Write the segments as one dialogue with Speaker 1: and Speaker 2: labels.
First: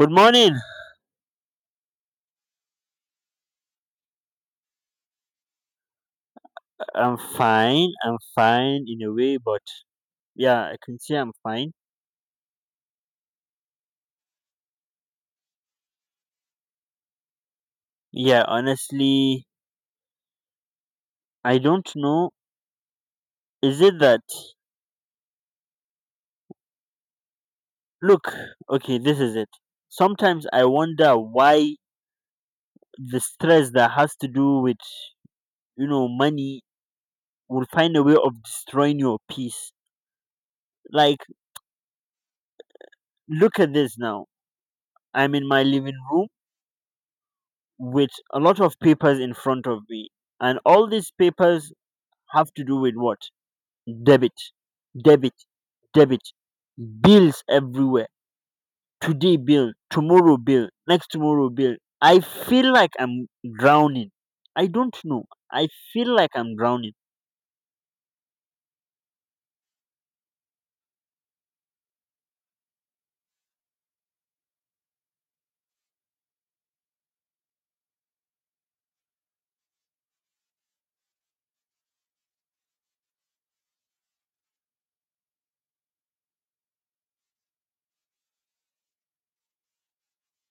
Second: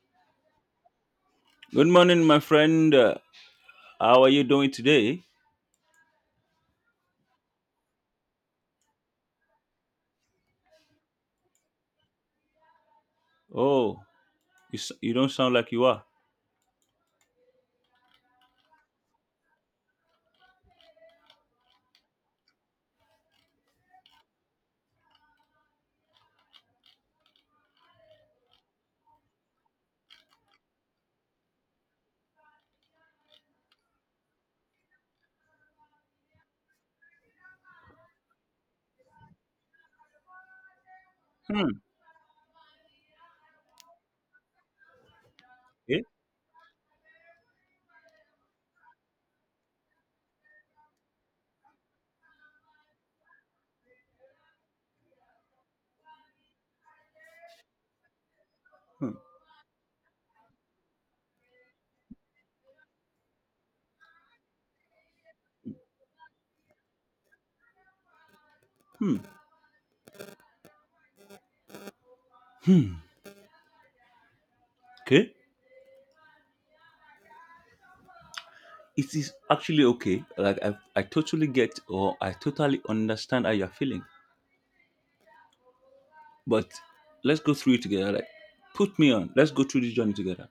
Speaker 1: Good morning.
Speaker 2: Good morning, my friend. How are you doing today?
Speaker 1: I'm fine. I'm fine in a way, but yeah, I can say I'm fine.
Speaker 2: Oh, you don't sound like you are.
Speaker 1: Yeah, honestly, I don't know. Is it that? Look, okay, this is it. Sometimes I wonder why the stress that has to do with, you know, money will find a way of destroying your peace. Like,
Speaker 2: Hmm.
Speaker 1: look at this now. I'm in my living
Speaker 2: Okay.
Speaker 1: room with a lot of papers in front of me, and all these papers have to do with what? Debit, debit, debit. Bills everywhere.
Speaker 2: Hmm.
Speaker 1: Today bill, tomorrow bill, next tomorrow bill. I feel like I'm drowning. I don't know. I feel like I'm drowning.
Speaker 2: Hmm. Okay. It is actually okay. Like I totally get or I totally understand how you're feeling. But let's go through it together. Like, put me on. Let's go through this journey together.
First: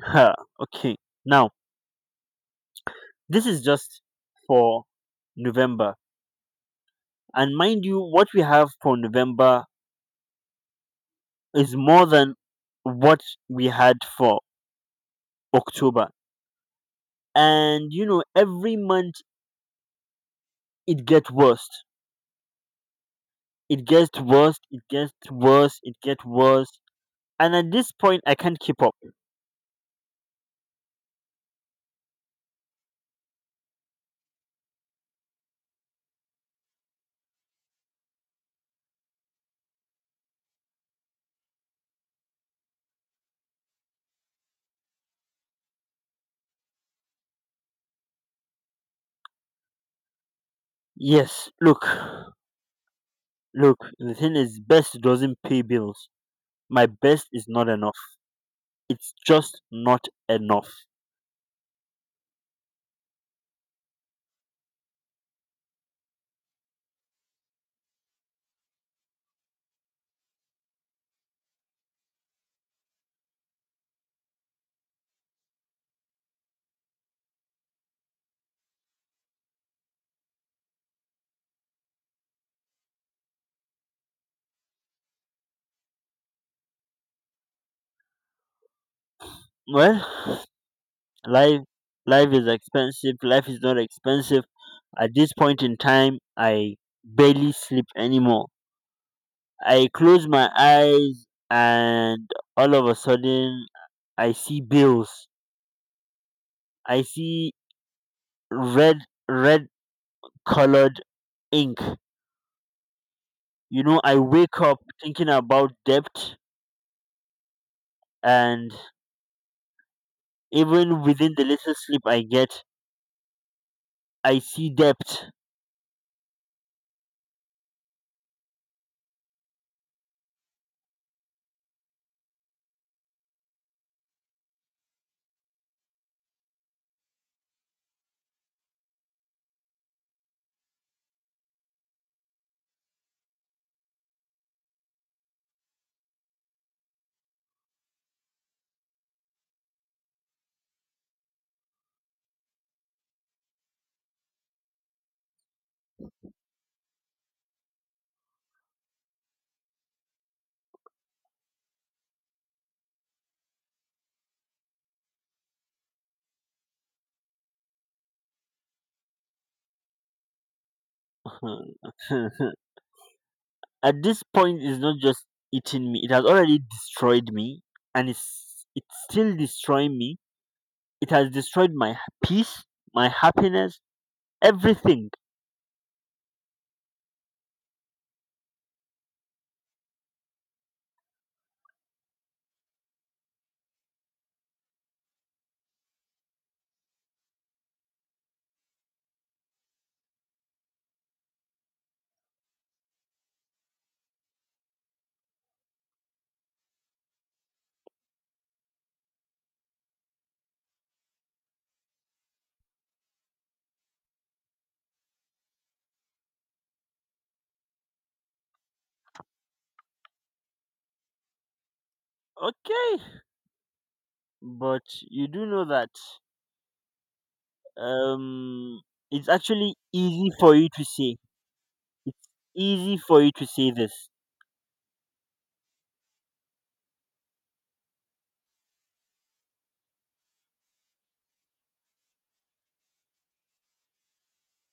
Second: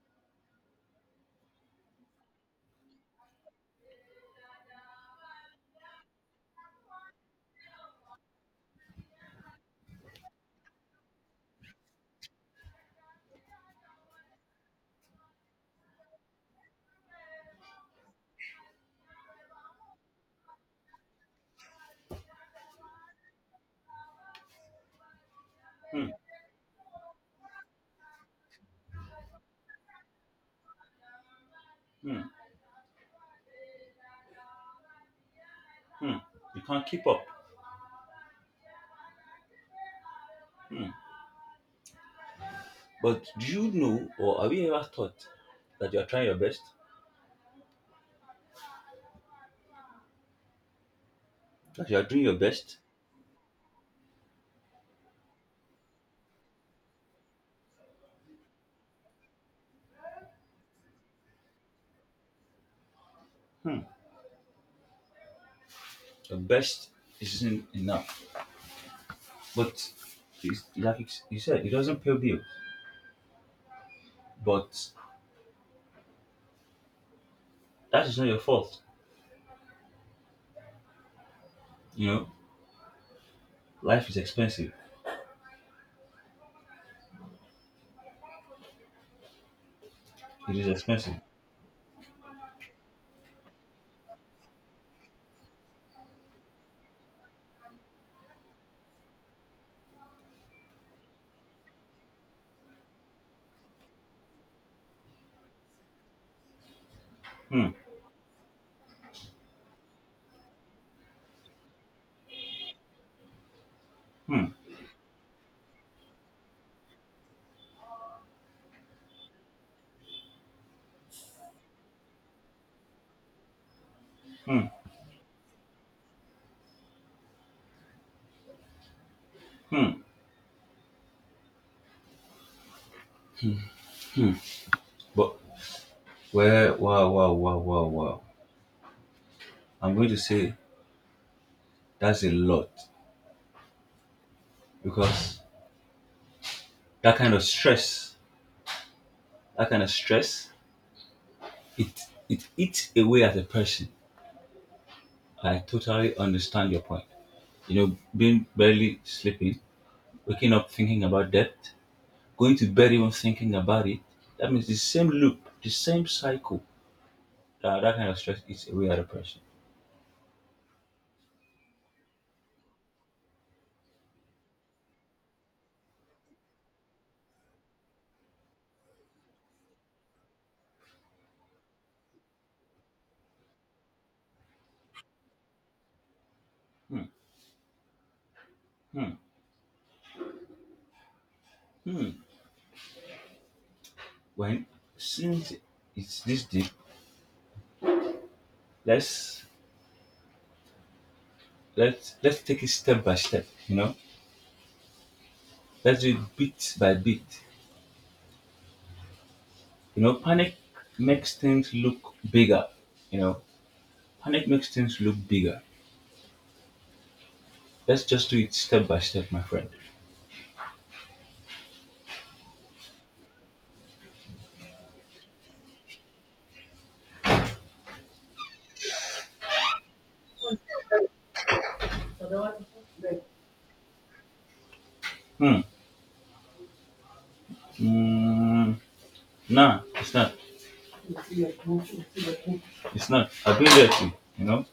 Speaker 1: Huh. Okay. Now, this is just for November. And mind you, what we have for November is more than what we had for October. And you know, every month it gets worse. It gets worse, it gets worse, it
Speaker 2: Hmm.
Speaker 1: gets worse. And at this point, I can't keep up.
Speaker 2: Hmm. Hmm. You can't keep up. Hmm. But do you know or have you ever thought that you are trying your best?
Speaker 1: Yes, look,
Speaker 2: That you are doing your best?
Speaker 1: look, the thing is, best doesn't pay bills. My best is not enough. It's just not enough.
Speaker 2: Hmm. Your best isn't enough. But like you said, it doesn't pay bills. But that is not your fault. You know, life is expensive.
Speaker 1: Well,
Speaker 2: It is expensive.
Speaker 1: life, life is expensive. Life is not expensive. At this point in time, I barely sleep anymore. I close my eyes, and all of a sudden, I see bills. I see
Speaker 2: Hmm.
Speaker 1: red, red colored ink. You know, I
Speaker 2: Hmm.
Speaker 1: wake up thinking about debt, and even within the little sleep I get, I see debt.
Speaker 2: But well, wow, wow, wow, wow, wow. I'm going to say that's a lot because that kind of stress, that kind of stress, it it eats away at a person. I totally understand your point. You know, being barely sleeping, waking up thinking about debt, going to bed even thinking about it, that means the same loop, the same cycle, that kind of stress eats away at a person.
Speaker 1: At this point, it's not just eating me, it has already destroyed me, and it's still destroying me. It has destroyed my peace, my happiness, everything.
Speaker 2: Hmm, hmm, hmm. When since it's this deep, let's let's take it step by step, you know? Let's do it bit by bit. You know, panic makes things look bigger, you know. Panic makes things look bigger. Let's just do it step by step, my friend.
Speaker 1: Okay, but you do know that um, it's actually easy for you to say. It's easy for you to say this.
Speaker 2: Hmm. Mm, nah, it's not. It's not. I've been there too, you know.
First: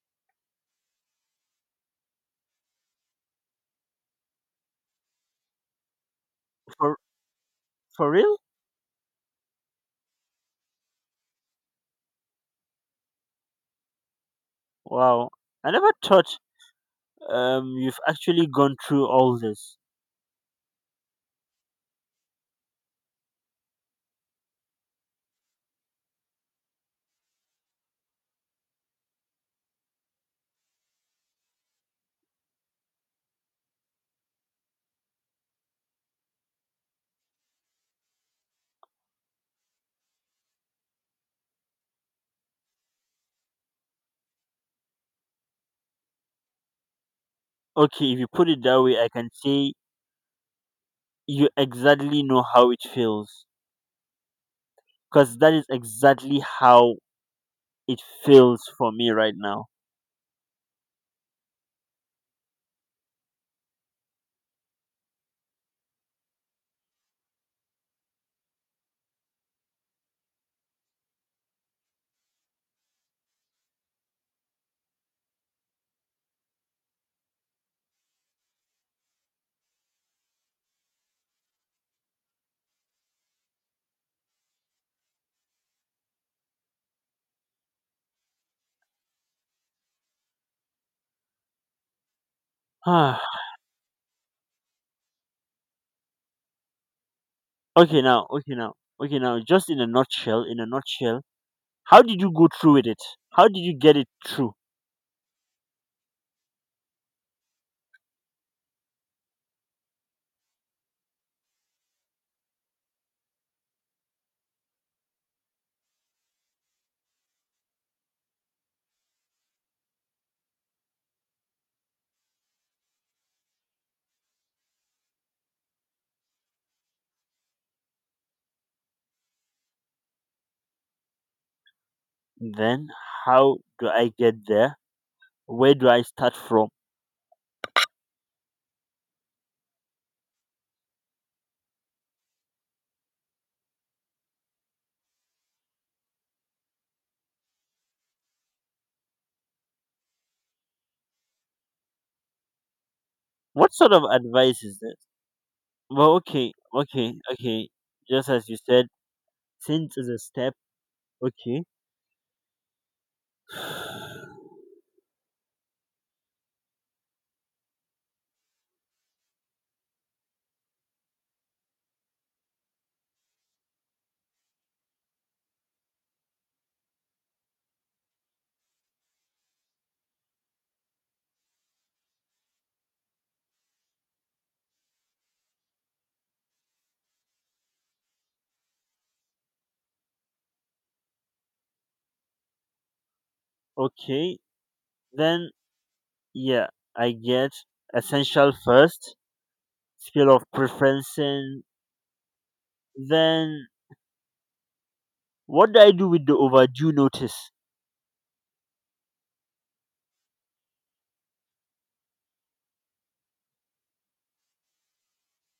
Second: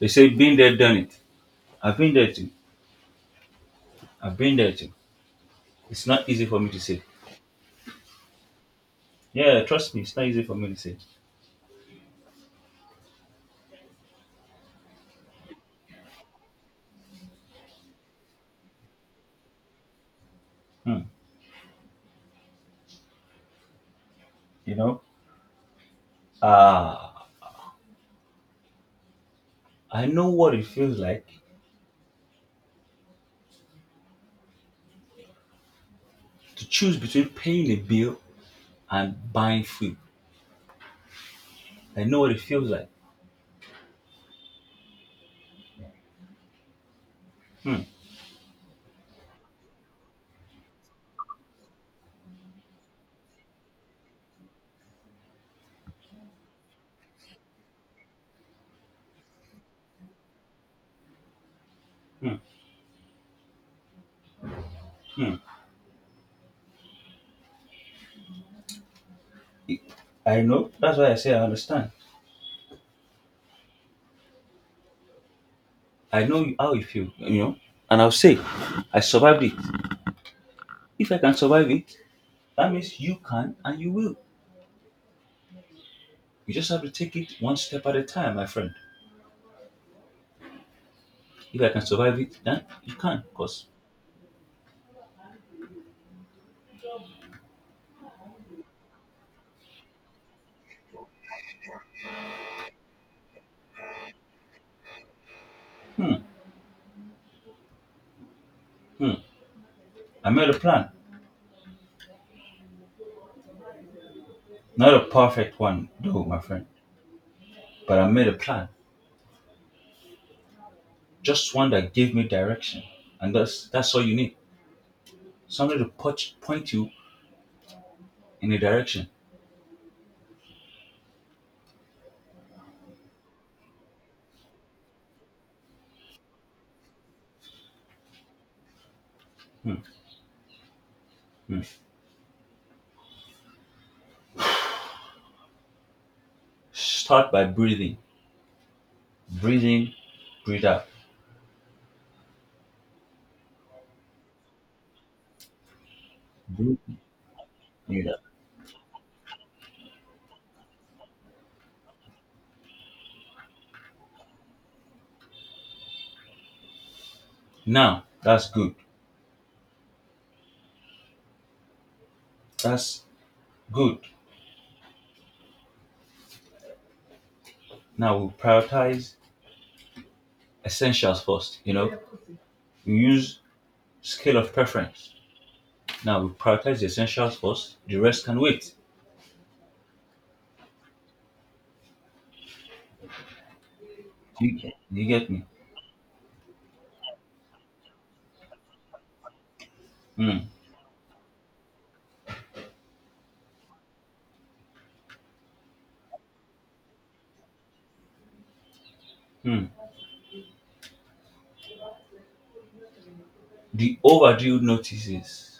Speaker 2: They say been there, done it. I've been there too. I've been there too. It's not easy for me to
Speaker 1: For
Speaker 2: say.
Speaker 1: for real?
Speaker 2: Yeah, trust me, it's not easy for me to say.
Speaker 1: Wow. I never thought you've actually gone through all this.
Speaker 2: Hmm. You know, uh, I know what it feels like to choose between paying a bill and buying food. I know what it feels like. Hmm.
Speaker 1: Okay, if you put it that way, I can say you exactly know how it feels because that is exactly how it feels for me right now.
Speaker 2: Hmm. Hmm. It- I know. That's why I say I understand. I know how you feel. You know, and I'll say, I survived it. If I can survive it, that means you can and you will. You just have to take it one step at a time, my friend. If I can survive it, then you can,
Speaker 1: Ah,
Speaker 2: of course.
Speaker 1: okay now, okay now. Okay now, just in a nutshell, how did you go through with it? How did you get it through?
Speaker 2: Hmm. Hmm. I made a plan. Not a perfect one, though, my friend. But I made a plan. Just one that gave me direction. And that's all you need. Something to put, point you in a direction.
Speaker 1: Then how do I get there? Where do I start from?
Speaker 2: Hmm. Hmm. Start by breathing. Breathe in, breathe out.
Speaker 1: What sort of advice is there? Well, okay,
Speaker 2: Breathe in,
Speaker 1: okay, okay.
Speaker 2: breathe out.
Speaker 1: Just as you said, since is a step, okay,
Speaker 2: Now, that's good. That's good. Now we'll prioritize essentials first, you know? We use scale of preference. Now we prioritize the essentials first. The rest can wait.
Speaker 1: okay.
Speaker 2: You get me?
Speaker 1: Then yeah, I get essential first, scale of
Speaker 2: Mm,
Speaker 1: preferencing. Then what do I do with the overdue notice?
Speaker 2: mm. The overdue notices,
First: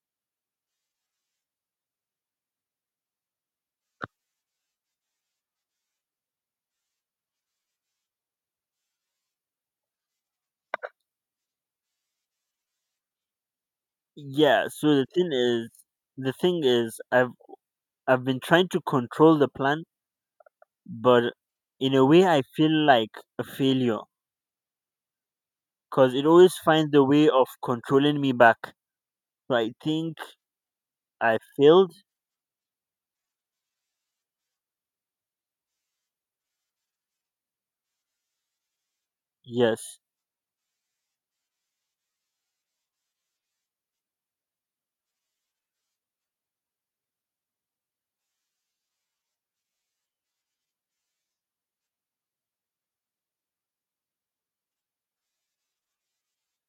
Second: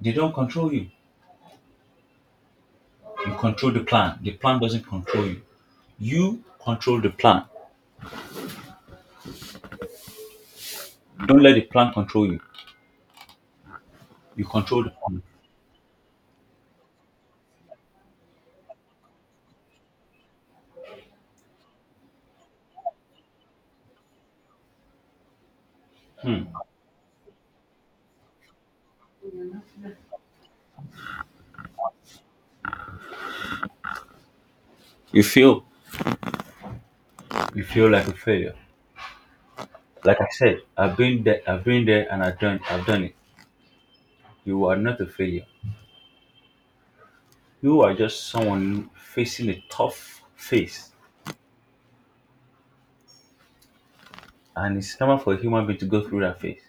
Speaker 2: they don't control you. You control the plan. The plan doesn't control you. You control the plan. Don't let the plan control you. You
Speaker 1: Yeah.
Speaker 2: control the
Speaker 1: So
Speaker 2: plan.
Speaker 1: the thing is, I've been trying to control the plan, but in a way, I feel like a failure because it always finds a way of controlling me back. So I think I failed.
Speaker 2: You feel you feel like a failure.
Speaker 1: Yes.
Speaker 2: Like I said, I've been there and I've done it. You are not a failure. You are just someone facing a tough phase. And it's normal for a human being to go through that phase.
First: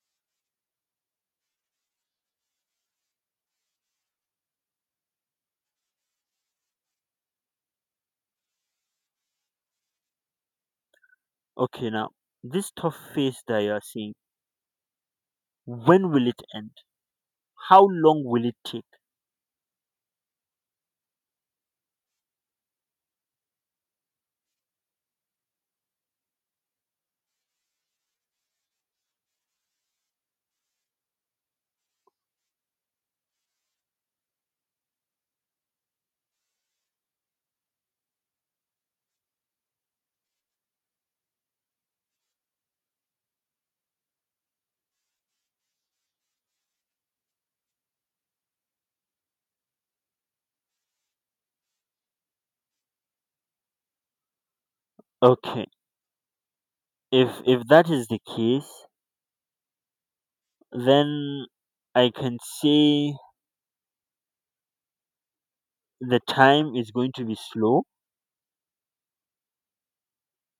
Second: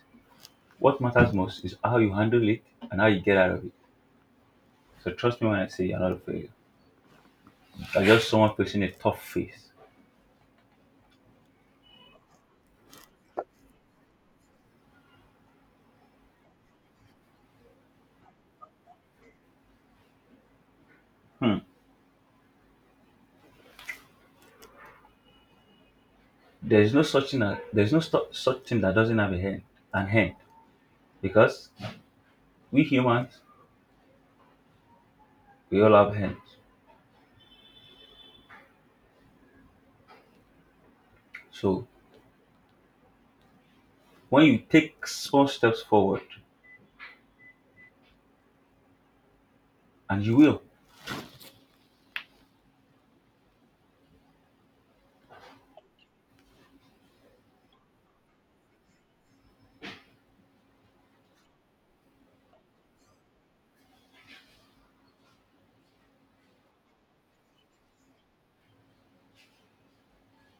Speaker 2: What matters most is how you handle it and how you get out of it. So trust me when I say you're not a failure. Or just someone facing a tough face.
Speaker 1: Okay, now, this tough phase that you are seeing, when will it end? How long will it take?
Speaker 2: Hmm. There is no such thing that doesn't have a hand, an hand, because we humans, we all have hands. So when you take small steps forward, and you will,
Speaker 1: Okay. If that is the case, then I can say the time is going to be slow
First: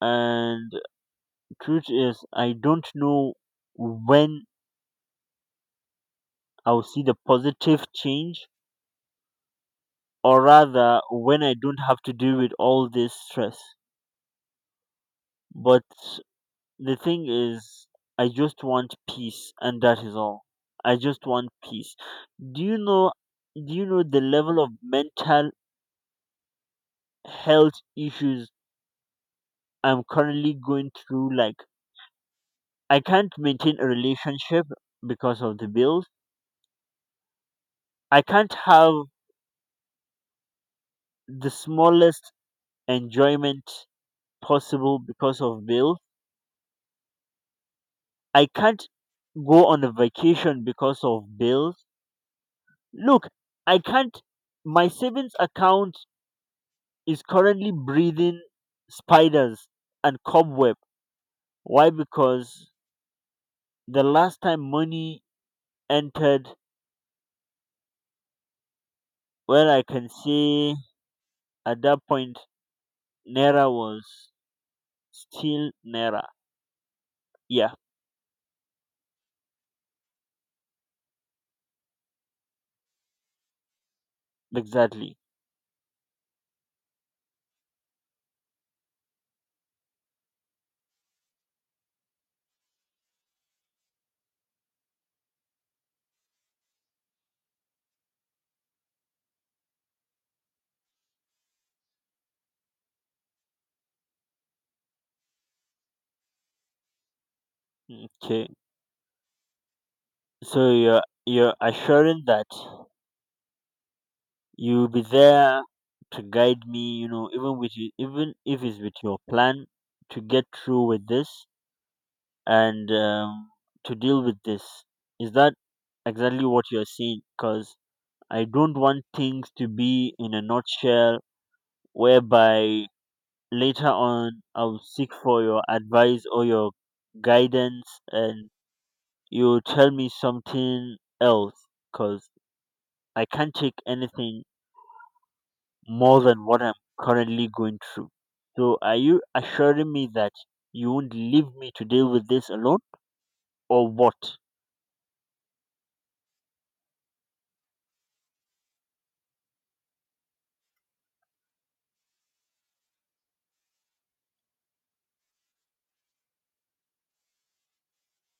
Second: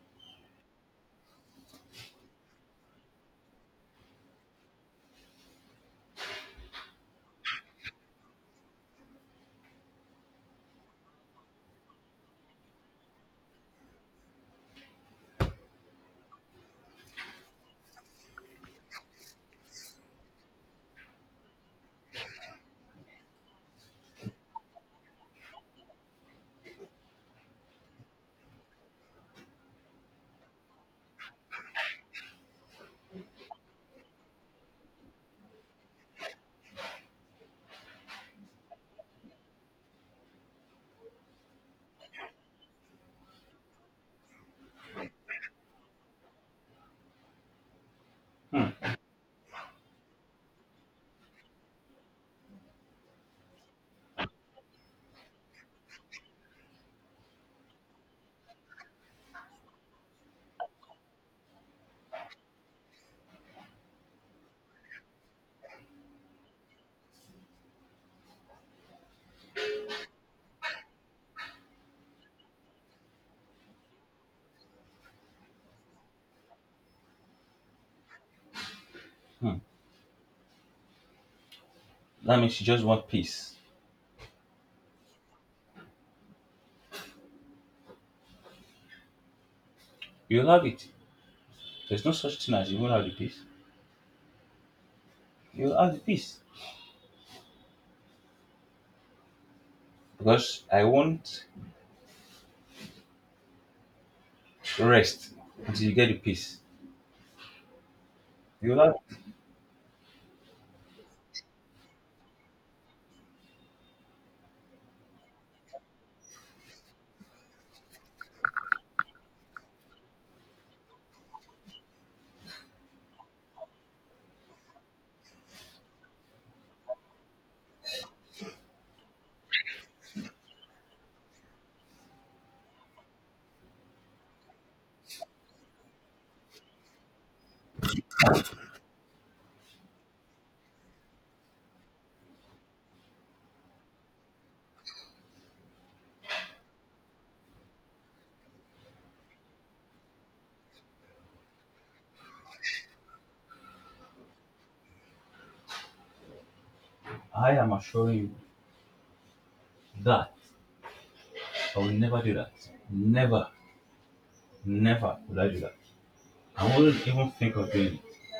Speaker 1: and truth is I don't know when I'll see the positive change or rather when I don't have to deal with all this stress. But the thing is, I just want peace and that is all. I just want peace. Do you know, do you know the level of mental health issues I'm currently going through? Like, I can't maintain a relationship because of the bills. I can't have the smallest enjoyment possible because of bills. I can't go on a vacation because of bills. Look, I can't. My savings account is currently breathing spiders and cobweb. Why? Because the last time money entered, well, I can say at that point, Naira was still Naira. Yeah,
Speaker 2: hmm, that means you just want peace.
Speaker 1: exactly.
Speaker 2: You'll have it. There's no such thing as you won't have the peace. You'll have the peace because I won't rest until you get the peace.
Speaker 1: Okay,
Speaker 2: You'll have.
Speaker 1: so you're assuring that you'll be there to guide me. You know, even with you, even if it's with your plan to get through with this and to deal with this, is that exactly what you're saying? Because I don't want things to be in a nutshell whereby later on I'll seek for your advice or your guidance and you'll tell me something else because I can't take anything more than what I'm currently going through. So are you assuring me that you won't leave me to deal with this alone or what?
Speaker 2: I am assuring you that I will never do that. Never, never will I do that. I wouldn't even think of doing it.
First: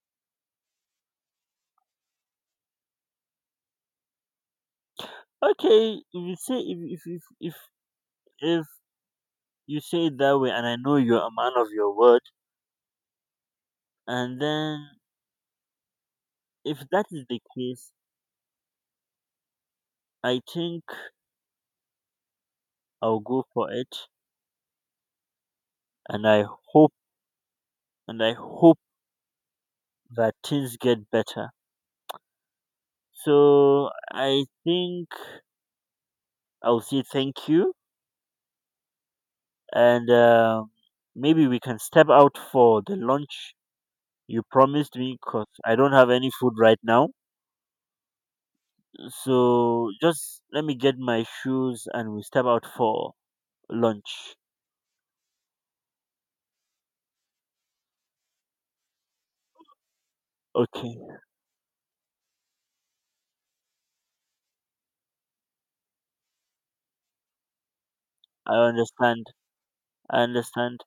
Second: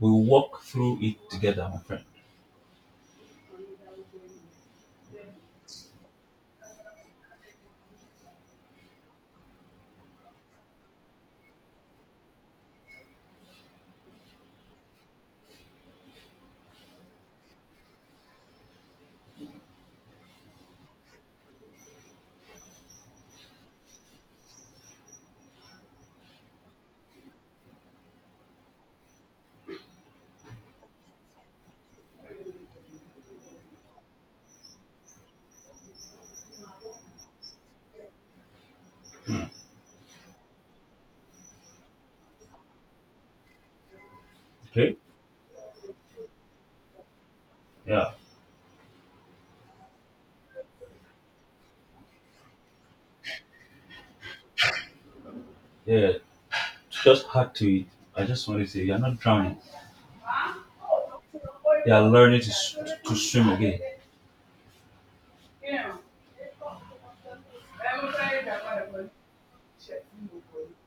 Speaker 2: We walk through it together, my friend.
Speaker 1: Okay, if you say if you say it that way, and I know you're a man of your word, and then if that is the case, I think I'll go for it, and hope I hope that things get better. So I think I'll say thank you, and maybe we can step out for the lunch you promised
Speaker 2: Okay?
Speaker 1: me, cause I don't have any food right now.
Speaker 2: Yeah.
Speaker 1: So just let me get my shoes and we step out for lunch.
Speaker 2: Yeah. Just hard to it. I just want to say you're not drowning.
Speaker 1: Okay,
Speaker 2: You are learning to swim again.
Speaker 1: I understand. I understand.